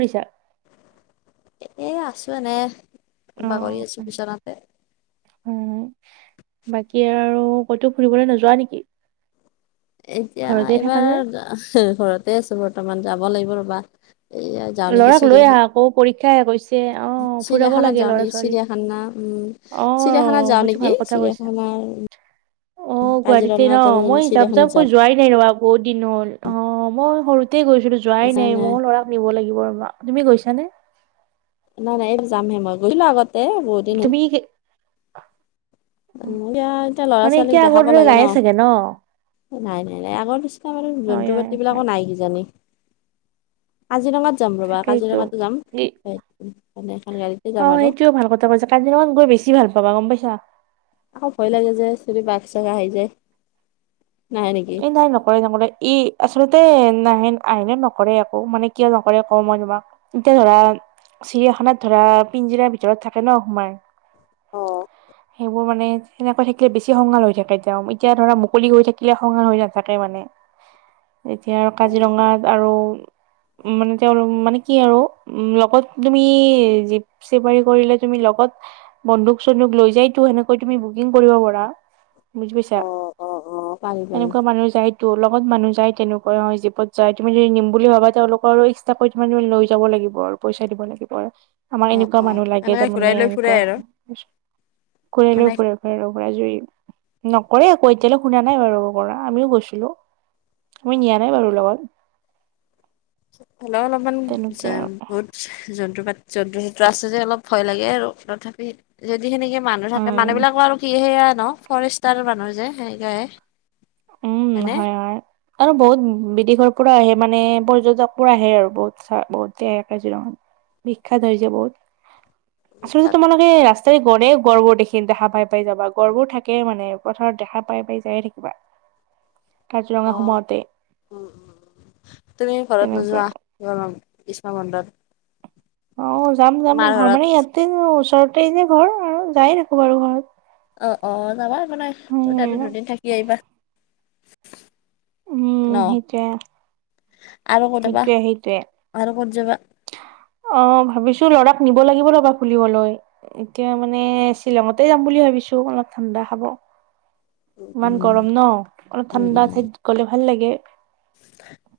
পৰিছা। এ আছো এনে বাগৰি অ', আছো বিচনাতে। উম বাকী আৰু ক'তো ফুৰিবলৈ নোযোৱা নেকি? এতিয়া ঘৰতে থাকা যে, এইবাৰ, ঘৰতে আছো বৰ্তমান যাব লাগিব ৰ'বা। এইয়া যাওঁ নেকি ল'ৰাক লৈ চিৰিয়াখান আহা আকৌ পৰীক্ষা শেষ হৈছে। তে অ' ফুৰাব চিৰিয়াখানাত লাগে যাওঁ ল'ৰা নেকি ছোৱালী। চিৰিয়াখানা উম। চিৰিয়াখানাত অ' যাওঁ সেইটো নেকি ভাল কথা কৈছা। চিৰিয়াখানাৰ অহ' গুৱাহাটীতে ন কাজিৰঙাত আৰু মই যাম চিৰিয়াখানাত যাম কৈ যোৱাই নাই ৰ'বা। বহুত দিন হল অ মই সৰুতে গৈছিলো যোৱাই নাই মোৰ ল'ৰা। [unintelligible] তুমি গৈছা নে? নাই, নাই এইটো যামহে মই গৈছিলো আগতে বহুত দিন হ'ল। তুমি কি উম' এতিয়া এতিয়া ল'ৰা মানে ছোৱালীক এতিয়া আগৰ দেখাব দৰে লাগে ন। নাইয়ে চাগে নাই নাই নাই আগৰ নিচিনা বাৰু হয়, জন্তু হয়, পাতি বিলাকো হয়, নাই কিজানি কাজিৰঙাত। যাম ৰ'বা তাকেইতো। কাজিৰঙাতো যাম মানে এখন গাড়ীতে যাম অ', আৰু। সেইটোও ভাল কথা কৈছা কাজিৰঙাত গৈ বেছি ভাল পাবা গম পাইছা। আকৌ ভয় লাগে যে যদি বাঘ চাঘ আহি যায়। নাহে নেকি এই নাই নকৰে নকৰে ই আচলতে। নাহেন আ [unintelligible] নকৰে একো মানে কিয় নকৰে কও মই তোমাক এতিয়া ধৰা। চিৰিয়াখানাত ধৰা পিঞ্জিৰাৰ ভিতৰত থাকে ন সোমাই। অ', সেইবোৰ মানে এনেকৈ থাকিলে বেছি খঙাল হৈ থাকে তেওঁ এতিয়া ধৰা মুকলি হৈ থাকিলে। খঙাল হৈ নাথাকে মানে এতিয়া আৰু কাজিৰঙাত আৰু। উ মানে তেওঁ মানে কি আৰু উ লগত তুমি জিপ চাফাৰি কৰিলে তুমি। ত বন্দুক চন্দুক লৈ যায়তো সেনেকৈ তুমি বুকিং কৰিব পাৰা। বুজি পাইছা, অ', অ', অ'। পাৰি পাৰি। এনেকুৱা মানুহ যায়টো লগ। লগত মানুহ যায় তেনেকৈ অ জীপত যায় তুমি যদি নিম বুলি ভাবা তেওঁলোকৰ আৰু এক্সট্ৰাকৈ তোমালোকে লৈ যাব লাগিব আৰু। পইচা দিব লাগিব আৰু আমাৰ অ', এনেকুৱা অ', মানুহ লাগে এনেকে ঘূৰাই তাৰমানে লৈ ফুৰাই এনেকুৱা। আৰু মানে কৰিলেও কৰিব পাৰে [unintelligible] নকৰে আকৌ এতিয়ালৈ শুনা নাই বাৰু। পৰা আমিও গৈছিলো। আমি নিয়া নাই বাৰু লগত। হ'লেও অলপমান তেনেকে যাম আৰু বহুত যন [unintelligible] যন্ত্ৰ চন্ত্ৰ আছে যে অলপ ভয় লাগে আৰু তথাপি। যিখিনিকে মানুহ থাকে মানুহ উম বিলাক আৰু কি সেয়া ন ফৰেষ্টাৰ মানুহ যে সেনেকাই। উম হয় হয়। আৰু বহুত বিদেশৰ পৰা আহে মানে, পৰ্যটকবোৰ আহে আৰু বহুত চ বহুতে আহে কাজিৰঙা। বিখ্যাত হৈ যাব, আচলতে বিখ্যাত তোমালোকে ৰাস্ত -ৰে গলে গড়বোৰ দেখি দেখা পাই পাই যাবা গড়বোৰ থাকে মানে পথাৰত দেখা পাই পাই যায়ে থাকিবা। কাজিৰঙা অ', সোমাওঁতে। উম, তুমি ঘৰত নোযোৱা গৰম গ্ৰীষ্ম বন্ধত। অহ' যাম যাম মাৰ ঘৰ ঘৰত? মানে ইয়াতে ওচৰতে যে ঘৰ আৰু যায় থাকো বাৰু ঘৰত। অ', অ', যাবা একো নাই, তাতো উম দুদিন থাকি আহিবা। ন উম, সেইটোৱে। আৰু ক'তবা, সেইটোৱে সেইটোৱে আৰু ক'ত যাবা? [unintelligible] অ', ভাবিছোঁ ল'ৰাক নিব লাগিব ৰ'বা ফুলিবলৈ, এতিয়া মানে শ্বিলঙতে যাম বুলি ভাব ভাবিছোঁ অলপ ঠাণ্ডা হ'ব। ইমান উম, গৰম ন? অলপ উম, ঠাণ্ডা উম, ঠাইত গ'লে ভাল লাগে।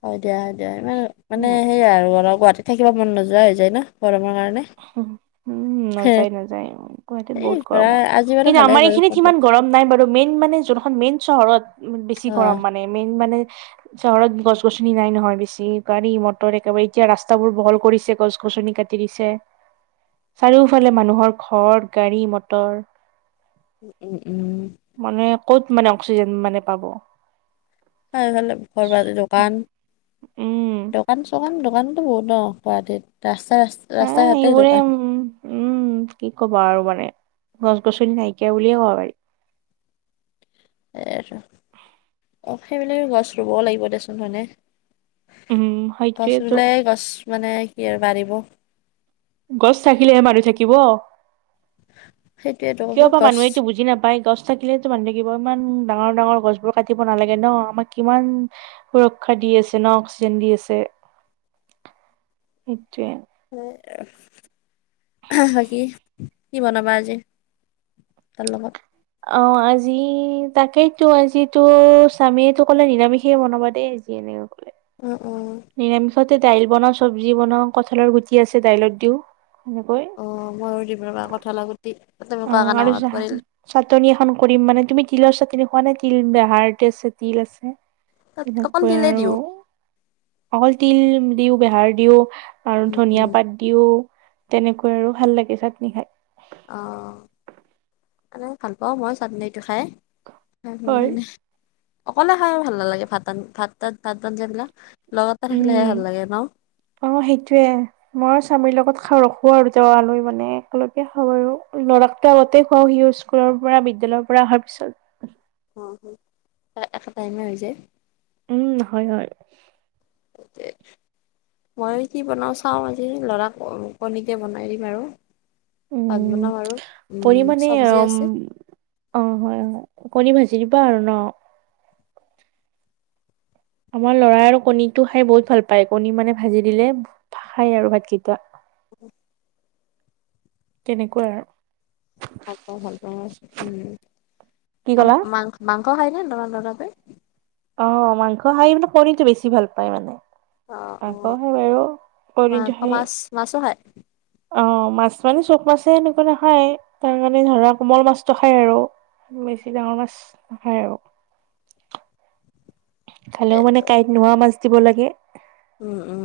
হয়, দিয়া হয়, দিয়া ইমান মানে উম সেইয়াই আৰু অলপ গুৱাহাটীত থাকিব মন নোযোৱা হৈ যায় ন? গৰমৰ কাৰণে। উম' নাযায়, নাযায় গুৱাহাটীত এই বহুত গৰম ধৰা হয়। আজি বাৰু কিন্তু, ভালে আমাৰ বাৰু এইখিনিত সিমান বতৰটো। গৰম নাই বাৰু মেইন মানে যোনখন মেইন চহৰত, বেছি গৰম অ', মানে মেইন মানে। চহৰত গছ গছনি নাই নহয় বেছি। গাড়ী মটৰ একেবাৰে এতিয়া ৰাস্তা বোৰ বহল কৰিছে গছ গছনি। ছনি কাটি দিছে, চাৰিওফালে মানুহৰ ঘৰ, গাড়ী, মটৰ। উম, উম, উম। মানে ক'ত মানে অক্সিজেন মানে পাব? [unintelligible] দোকান, উম দোকান চোকান দামতটো বহুত ন গুৱাহাটীত তা হা এইবোৰে উম উম কি কবা আৰু মানে গছ গছনি নাইকিয়া বুলিয়ে কব পাৰি। [unintelligible] অ, সেইবোলিও গছ ৰুবও লাগিব দিয়া ছোন হয়নে। উম গছ সেইটোয়েতো ৰুলেহে গছ মানে কি আৰু বাঢ়িব। গছ থাকিলেহে মানুহ থাকিব। সেইটোয়েতো কিয় কৈছো বা গছ মানুহে সেইটো বুজি নাপায় গছ থাকিলেতো মানুহ থাকিব ইমান ডাঙৰ ডাঙৰ গছবোৰ কাটিব নালাগে ন আমাক কিমান সুৰক্ষা দি আছে ন অক্সিজেন দি আছে। সেইটোয়ে। [unintelligible] বাকী কি বনাবা আজি তাৰ লগত, অ', আজি তাকেইতো আজিতো স্বামীয়ে তো কলে নিৰামিষে বনাবা দেই। [unintelligible] কলে। অ', অ'। নিৰামিষতে দাইল বনাও চব্জি বনাও কঁঠালৰ গুটি আছে দাইলত দিও। সেনেকৈ অ', ময়ো দিম ৰবা কঠালৰ গুটি। তুমি অ, কোৱা কাৰণে আৰু মনত পৰিল চাটনি এখন কৰি মানে তুমি তিলৰ চাটনি খুৱা নে তিল বেহাৰ [unintelligible] তিল আছে। তাত অকল তেনেকোৱা তিলে আৰু দিওঁ অকল তিল দিও বেহাৰ দিও আৰু উম ধনিয়া উম পাত দিও, তেনেকৈ আৰু ভাল লাগে চাটনি খাই। অ' মানে ভাল পাওঁ মই চাটনি খাই হয় মানে অকলে খাই ভাল নালাগে ভাত ভাত ভাত আঞ্জা বিলাক। উম, অ' সেইটোয়ে মইও স্বামীৰ লগত খাওঁ ৰখো আৰু তেওঁ অহালৈ মানে একেলগে খাওঁ আৰু ল'ৰাকতো আগতে খুৱাও সি স্কুলৰ পৰা বি [unintelligible] পৰা অহাৰ পিছত। অ' একে টাইমে হৈ যায়। উম, হয়-হয়। [unintelligible] মই কি বনাও চাওঁ আজি লৰাক কণীকে বনাই দিম আৰু। ভাত উম বনাম আৰু উম পৰি মানে, চব্জি আছে অ' হয় হয়। কণী ভাজি দিবা আৰু ন। আমাৰ লৰাই আৰু কণীটো খাই বহুত ভাল পায় কণী মানে ভাজি দিলে খায় আৰু ভাত গীতা। [unintelligible] তেনেকুৱা আৰু। ভাল পায় ভাল পায় কি উম ক'লা মাংস [unintelligible] অ', মাংস খাই মানে পনীৰটো বেছি ভাল পায় মানে। অ আকৌ অ সেই বাৰু কণীটো মাংস সেই মাছ মাছো খায় অ', মাছ মানে চব মাছে এনেকুৱা নাখায় তাৰ কাৰণে ধৰা কোমল মাছটো খায় আৰু। বেছি ডাঙৰ মাছ নাখায় আৰু। খালেও মানে কাঁইট নোহোৱা মাছ দিব লাগে। উম-উম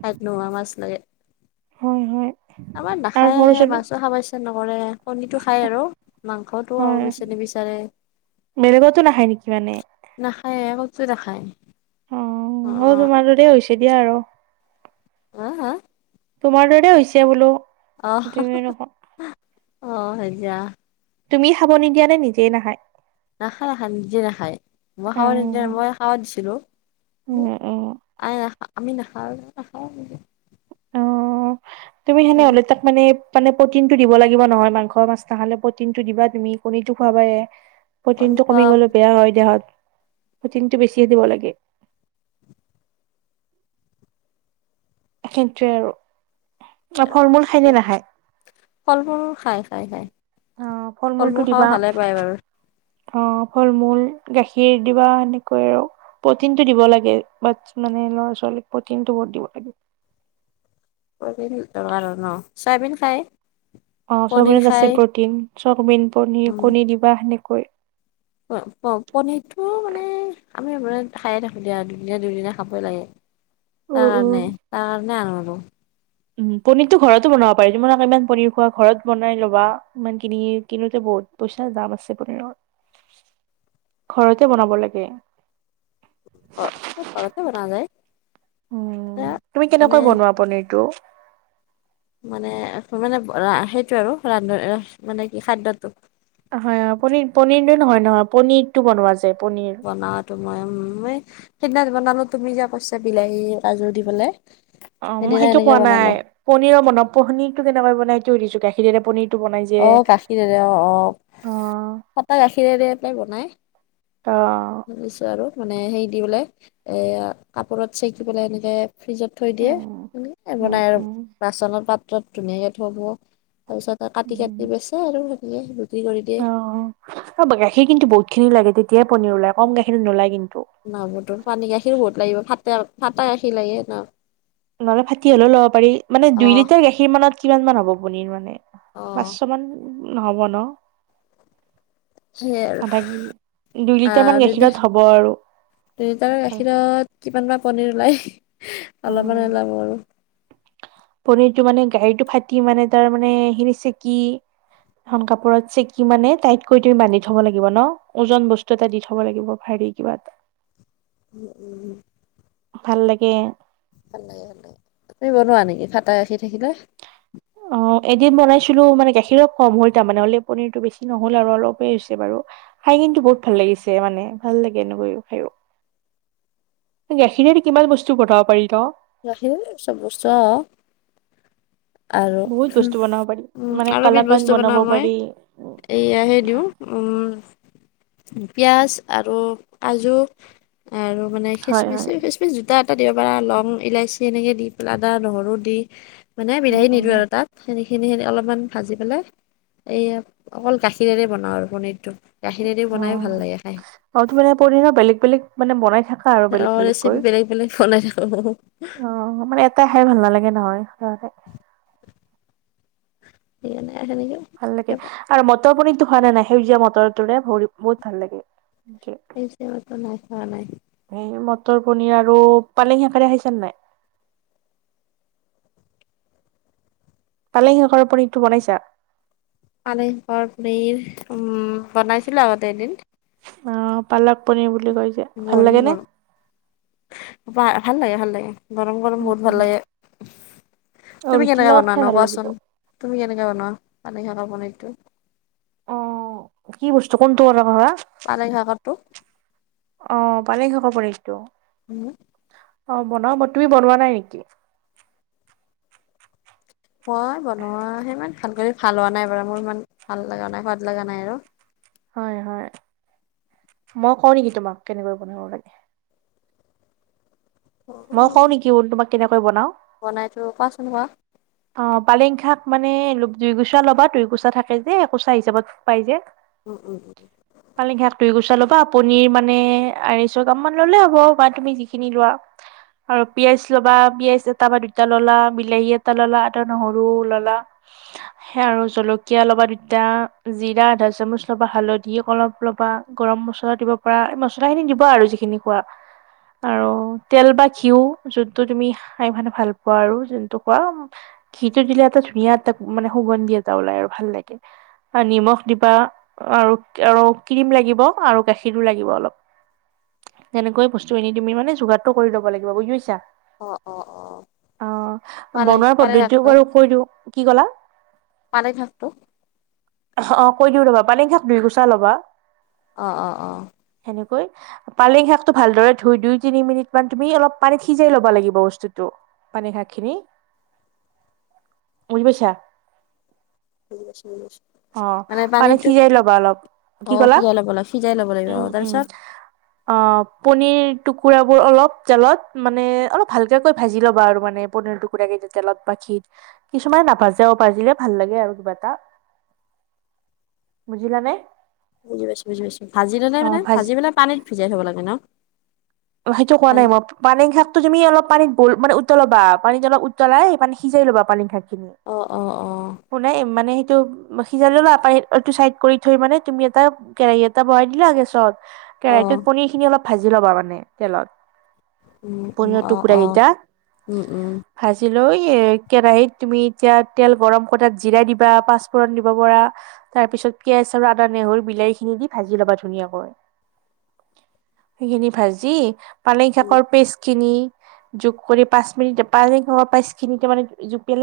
কাইট নোহোৱা মাছ লাগে। হয় হয়। আমাৰ আৰু সৰু নাখাইয়ে ছোৱালী মাছো খাবা ইচ্ছা নকৰে কণীটো খাই আৰু মাংসটো আৰু হয় পিছে নিবি বিচাৰে। বেলেগতো নাখায় নেকি মানে? কিয় নাখায়? অ', অ' মোৰ তোমাৰ দৰে হৈছে দিয়া আৰু। আ হা। তোমাৰ দৰে হৈছে বোলো। তুমি নক অহ-অহ হয় যা। তুমি খাব নিদিয়া নে নিজেই নাখায়। নাখায় নাখায় নিজে নাখায় উম উম উম না আমি নাখাওঁ-নাখাওঁ অ'। তুমি সেনে হ'লে তাক মানে-মানে প্ৰটিন টো দিব লাগিব নহয় মাংসৰ মাছ নাহাললে প্ৰটিন টো দিবা তুমি কণীটো খুৱোৱাবা এ কণী প্ৰটিনটো খোৱা কমি গ'লে বেয়া হয় দেহত। প্ৰটিনটো বেছিয় দিব লাগে। সেটোৱে আৰু ফল মূল খায়নে নাখায়। ফল মূল খাই খাই খাই অহ ফল মূলটো মূল খাব দিবা। ভালে পায় বাৰু অ, ফল মূল গাখীৰ দিবা এনেকৈ আৰু। প্ৰ'টিনটো দিব লাগে, বা মানে ল'ৰা ছোৱালীক প্ৰ'টিনটো বহুত দিব লাগে। পনিৰ [unintelligible] ন, চয়াবিন খায়? অ পনীৰ চমিনত আছে খায় প্ৰ'টিন চবিন পনীৰ উম কণী দিবা সেনেকৈ। প পনীৰটো মানে আমি এনে খায়ে থাকো দিয় আৰু দুদিনা-দুদিনা খাবই লাগে। উম, উম। তাৰকাৰণে তাৰকাৰনে আনো আৰু। উম, পনিৰতো ঘৰতো বনাব পাৰি তোমালোকে ইমান পনিৰ খোৱা ঘৰত বনাই ল'বা ইমান কিনি কিনোতে। বত পইচা দাম আছে পনীৰৰ ঘৰতে বনাব লাগে। ৰ ঘৰতে বনোৱা যায় উম, এতিয়া তুমি মানে কেনেকৈ বনোৱা পনীৰটো। মানে -মানে সেইটো আৰু ৰান্ধ মানে কি খাদ্যয়টো। হয় আউ, পনিৰ-পনিৰটো নহয় নহয় পনিৰটো বনোৱা যে পনীৰ বনোৱাতো মই উম, সেইদিনা বনালো তুমি যে কৈছা বিলাহী কাজু দিবলে। অ, মই সেইটো কোৱা নাই পনিৰৰ মনত পনীৰতটো কেনেকৈ বনাই ত দিছো গাখীৰে পনীৰ। অহ গাখীৰেৰে অ-অ অ', ফটা গাখীৰেৰে পৰা বনাই অ', দিছো আৰু মানে হেৰি দি পেলাই এই কাপোৰত চেকি পেলাই এনেকে। ফ্ৰিজত থৈ দিয়ে উম, উম, বনাই আৰু উম, বাচনত পাত ত ধুনীয়াকে থব তাৰপিছত উম, কাটি-কাটি বেচে আৰু সেনেকে সেই অ, গাখীৰ কিন্তু বহুত খিনি লাগে তেতিয়াই পনীৰ ওলাই কম গাখীৰ নোলাই কিন্তু। না হয়তো পানী গাখীৰ বহুত লাগিব ফাতে ফাঁটা গাখীৰ লাগে ন। নহ'লে ফাটি হ'লেও ল'ব পাৰি মানে অ দুই লিটাৰ গাখীৰ মানত কিমান মান হ'ব পনীৰ মানে অ পাঁচশ মান হব ন। সেইয়াই আৰু আধা কেজি দুই লিটাৰ মান গাখীৰত হব আৰু। তিনিলিটাৰ গাখীৰত কিমান বা পনীৰ ওলাই অলপমান উম ওলাব আৰু। পনিৰটো মানে গাড়ীটো ফাটি মানে তাৰ মানে সিখিনি চেকি ধন কাপোৰত চেকি মানে টাইতকৈ তুম বান্ধি থব লাগিব ন ওজন বস্তু এটা দি থব লাগিব। হি কিবাত উম-উম, ভাল লাগে। ভাল লাগে ভাল লাগে তুনি বনোৱা নেকি ফটা গাখীৰ থাকিলে। অ', এদিন বনাইছিলো মানে গাখীৰ কম হল তাৰ মানে হ'লে পনীৰতটো বেছি নহ'ল আৰু অলপেই হৈছে বাৰু। কিন্তু বহুত ভাল লাগিছে মানে ভাল লাগে এনেকৈ খাই। গাখীৰ কিমান বস্তু বনাব পাৰি ন। অহ, আৰু বহুত বস্তু বনাব পাৰি উম, মানে আৰু এবিধ কালাকান বস্তু বনাব বনাওঁ মই পাৰি। এয়াহে দিওঁ উম, পিয়াজ আৰু কাজু আৰু মানে হয় হয় খিচমিচ-খেচমিচ জোতাত কেতিয়াবা লং, ইলাইচি এনেকে দি পেলাই আডা, নহৰু দি মানে উম বিলাহী উম নিদো আৰু তাত, সেনে খিনি, খিনি অলপমান ভাজি পেলাই, এই অকল গাখীৰেৰে বনাওঁ আৰু পনীৰটো। গাখীৰেদি অ', বনাই ভাল লাগে খাই আৰু তোমাৰ [unintelligible] পনীৰো বেলেগ বেলেগ মানে বনাই থাক খা, আৰু বেলেগ বেলেগ ৰেচিপি কৰি অ, বেলেগ বনাই থাকোঁ মানে এটাই খাই ভাল নালাগে নহয়। [unintelligible] এনে ভাল লাগে আৰু মটৰ পনীৰতো খোৱানে নাই? সেউজীয়া মটৰটোৰে ভৰি-বহুত ভাল লাগে। [unintelligible] নাই খোৱা নাই এই মটৰ পনীৰ আৰু পালেং শাকেৰে খাইছানে নাই? পালেং শাকৰ পনীৰটো বনাইছা? পালেং শাকৰ পনীৰ, উম, বনাইছিলো আগতে এদিন। অ', পালক পনীৰ বুলি কয় যে, ভাল লাগে নে? ভা-ভাল লাগে, ভাল লাগে, গৰম, গৰম উম বহুত উম ভাল লাগে। অ তুমি ৰুটিৰ কেনেকে লগত খাই বনোৱানো ভাল লাগিব কোৱাচোন? তুমি কেনেকে বনোৱা পালেং শাকৰ পনীৰটো? অ কি বস্তু? কোনটো কথা ক'লা? পালেং শাকৰটো। অ', পালেং শাকৰ পনীৰটো। উম। অ', বনাওঁ বা তুমি বনোৱা নাই নিকি? ভাল কৰি ভাল হোৱা নাই বাৰু মোৰ ইমান ভাল লাগা নাই সোৱাদ লাগা নাই আৰু। হয়, হয়, মই কওঁ নেকি তোমাক কেনেকৈ বনাব লাগে? মই কওঁ নিকি তোমাক কেনেকৈ বনাওঁ? বনাইতো, কোৱাচোন কোৱা। অ', পালেং শাক মানে, দুইকুচা ল'বা, দুই কুচা থাকে যে, একোচা হিচাপত পাই যে উম উম পালেং শাকটো গুচাই ল'বা। পনিৰ মানে, আঢ়ৈশ গ্ৰাম মান ললে হ'ব, বা তুমি যিখিনি লোৱা আৰু পিঁয়াজ ল'বা, পিঁয়াজ এটা বা দুটা ল'লা বিলাহী এ এটা ল'লা, এটা নহৰু ল'লা। সেয়ে আৰু জলকীয়া ল'বা দুটা, জিৰা আধা চামুচ ল'বা, হালধি অলপ ল'বা, গৰম মছলা দিব পাৰা, এই মছলা খিনি দিবা আৰু যিখিনি খোৱা। আৰু তেল বা ঘিউ, যোনটো তুমি খাই মানে ভাল পোৱা আৰু যোনটো গৰম, ঘিটো দিলে এটা ধুনীয়া এটা, মানে সুগন্ধিয়া এটা ওলাই আৰু ভাল লাগে। নিমখ দিবা, আৰু-আৰু ক্ৰীম লাগিব আৰু গাখীৰো লাগিব অলপ। তেনেকৈ বস্তুখিনি তুমি মানে যোগাৰটো কৰি ল'ব লাগিব বুজি পাইছা? অ', অ', অ'। অ পালেং বনোৱাৰ পালেং পদ্ধতিও শাকটো বাৰু কৈ দিওঁ কি কলা পালেং শাকটো অ কৈ দিও লবা পানী শাক দুই গুচা ল'বা অ অ অ ভালকৈ, পালেং শাকটো ভালদৰে ধুই দুই তিনি মিনিট মান তুমি অলপ পানীত সিজাই লব লাগিব বস্তুটো। পানী শাক খিনি বুজি পাইছা? [unintelligible] অ', মানে পানীত পানীটো সিজাই ল'বা অলপ, কি অ', কলা? সিজাই ল'ব লাগে সিজাই ল'ব লাগিব উম অ', উম, তাৰপিছত অ', পনীৰটোক টুকুৰাবোৰ অলপ তেলত মানে অলপ হালধীয়াকৈ ভাজি ল'বা আৰু মানে পনীৰ টুকুৰাকেইটা তেলত বা ঘীত। কিছুমানে নাভাজেও ভাজিলে ভাল লাগে আৰু কিবা এটা। বুজিলানে বুজি পাইছো বুজি পাইছো ভাজি ললে মানে ভাজি পেলাই পানীত ভিজাই থব লাগে ন। সেইটো কোৱা নাই ভাজি মই পানে শাক তুমি অলপ পানীত বইল, মানে উতলাবা, পানীত অলপ উতলাই সেই পানী সিজাই লবা পানী থাক খিনি, অ', অ', অ', কোনে মানেই এইটো সিজাই ললা আটো চাইড কৰি থৈ মানে তুমি এটা কেৰাহী এটা বনাই দিলা গেছত। কেৰাহটোত অ', পনিৰ খিনি অলপ ভাজি ল'বা মানে তেলত। উম, উম, পনিৰ অ', টুকুৰা অ', কেইটা উম, উম। ভাজিল। আৰু এ কেৰাহিতত তুমি এতিয়া তেল গৰম কটাত জিৰা দিবা, পাঁচফোৰণ দিব পাৰা। তাৰ পিছত পিঁয়াজ আৰু আদা, নেহৰু, বিলাহী খিনি দি ভাজি ল'বা ধুনীয়াকৈ। সেইখিনি ভাজি পালেং শাকৰ পেষ্ট। খিনি যোগ কৰি পাঁচ মিনিট পানী পাই খিনি ত মানে জুপিয় ল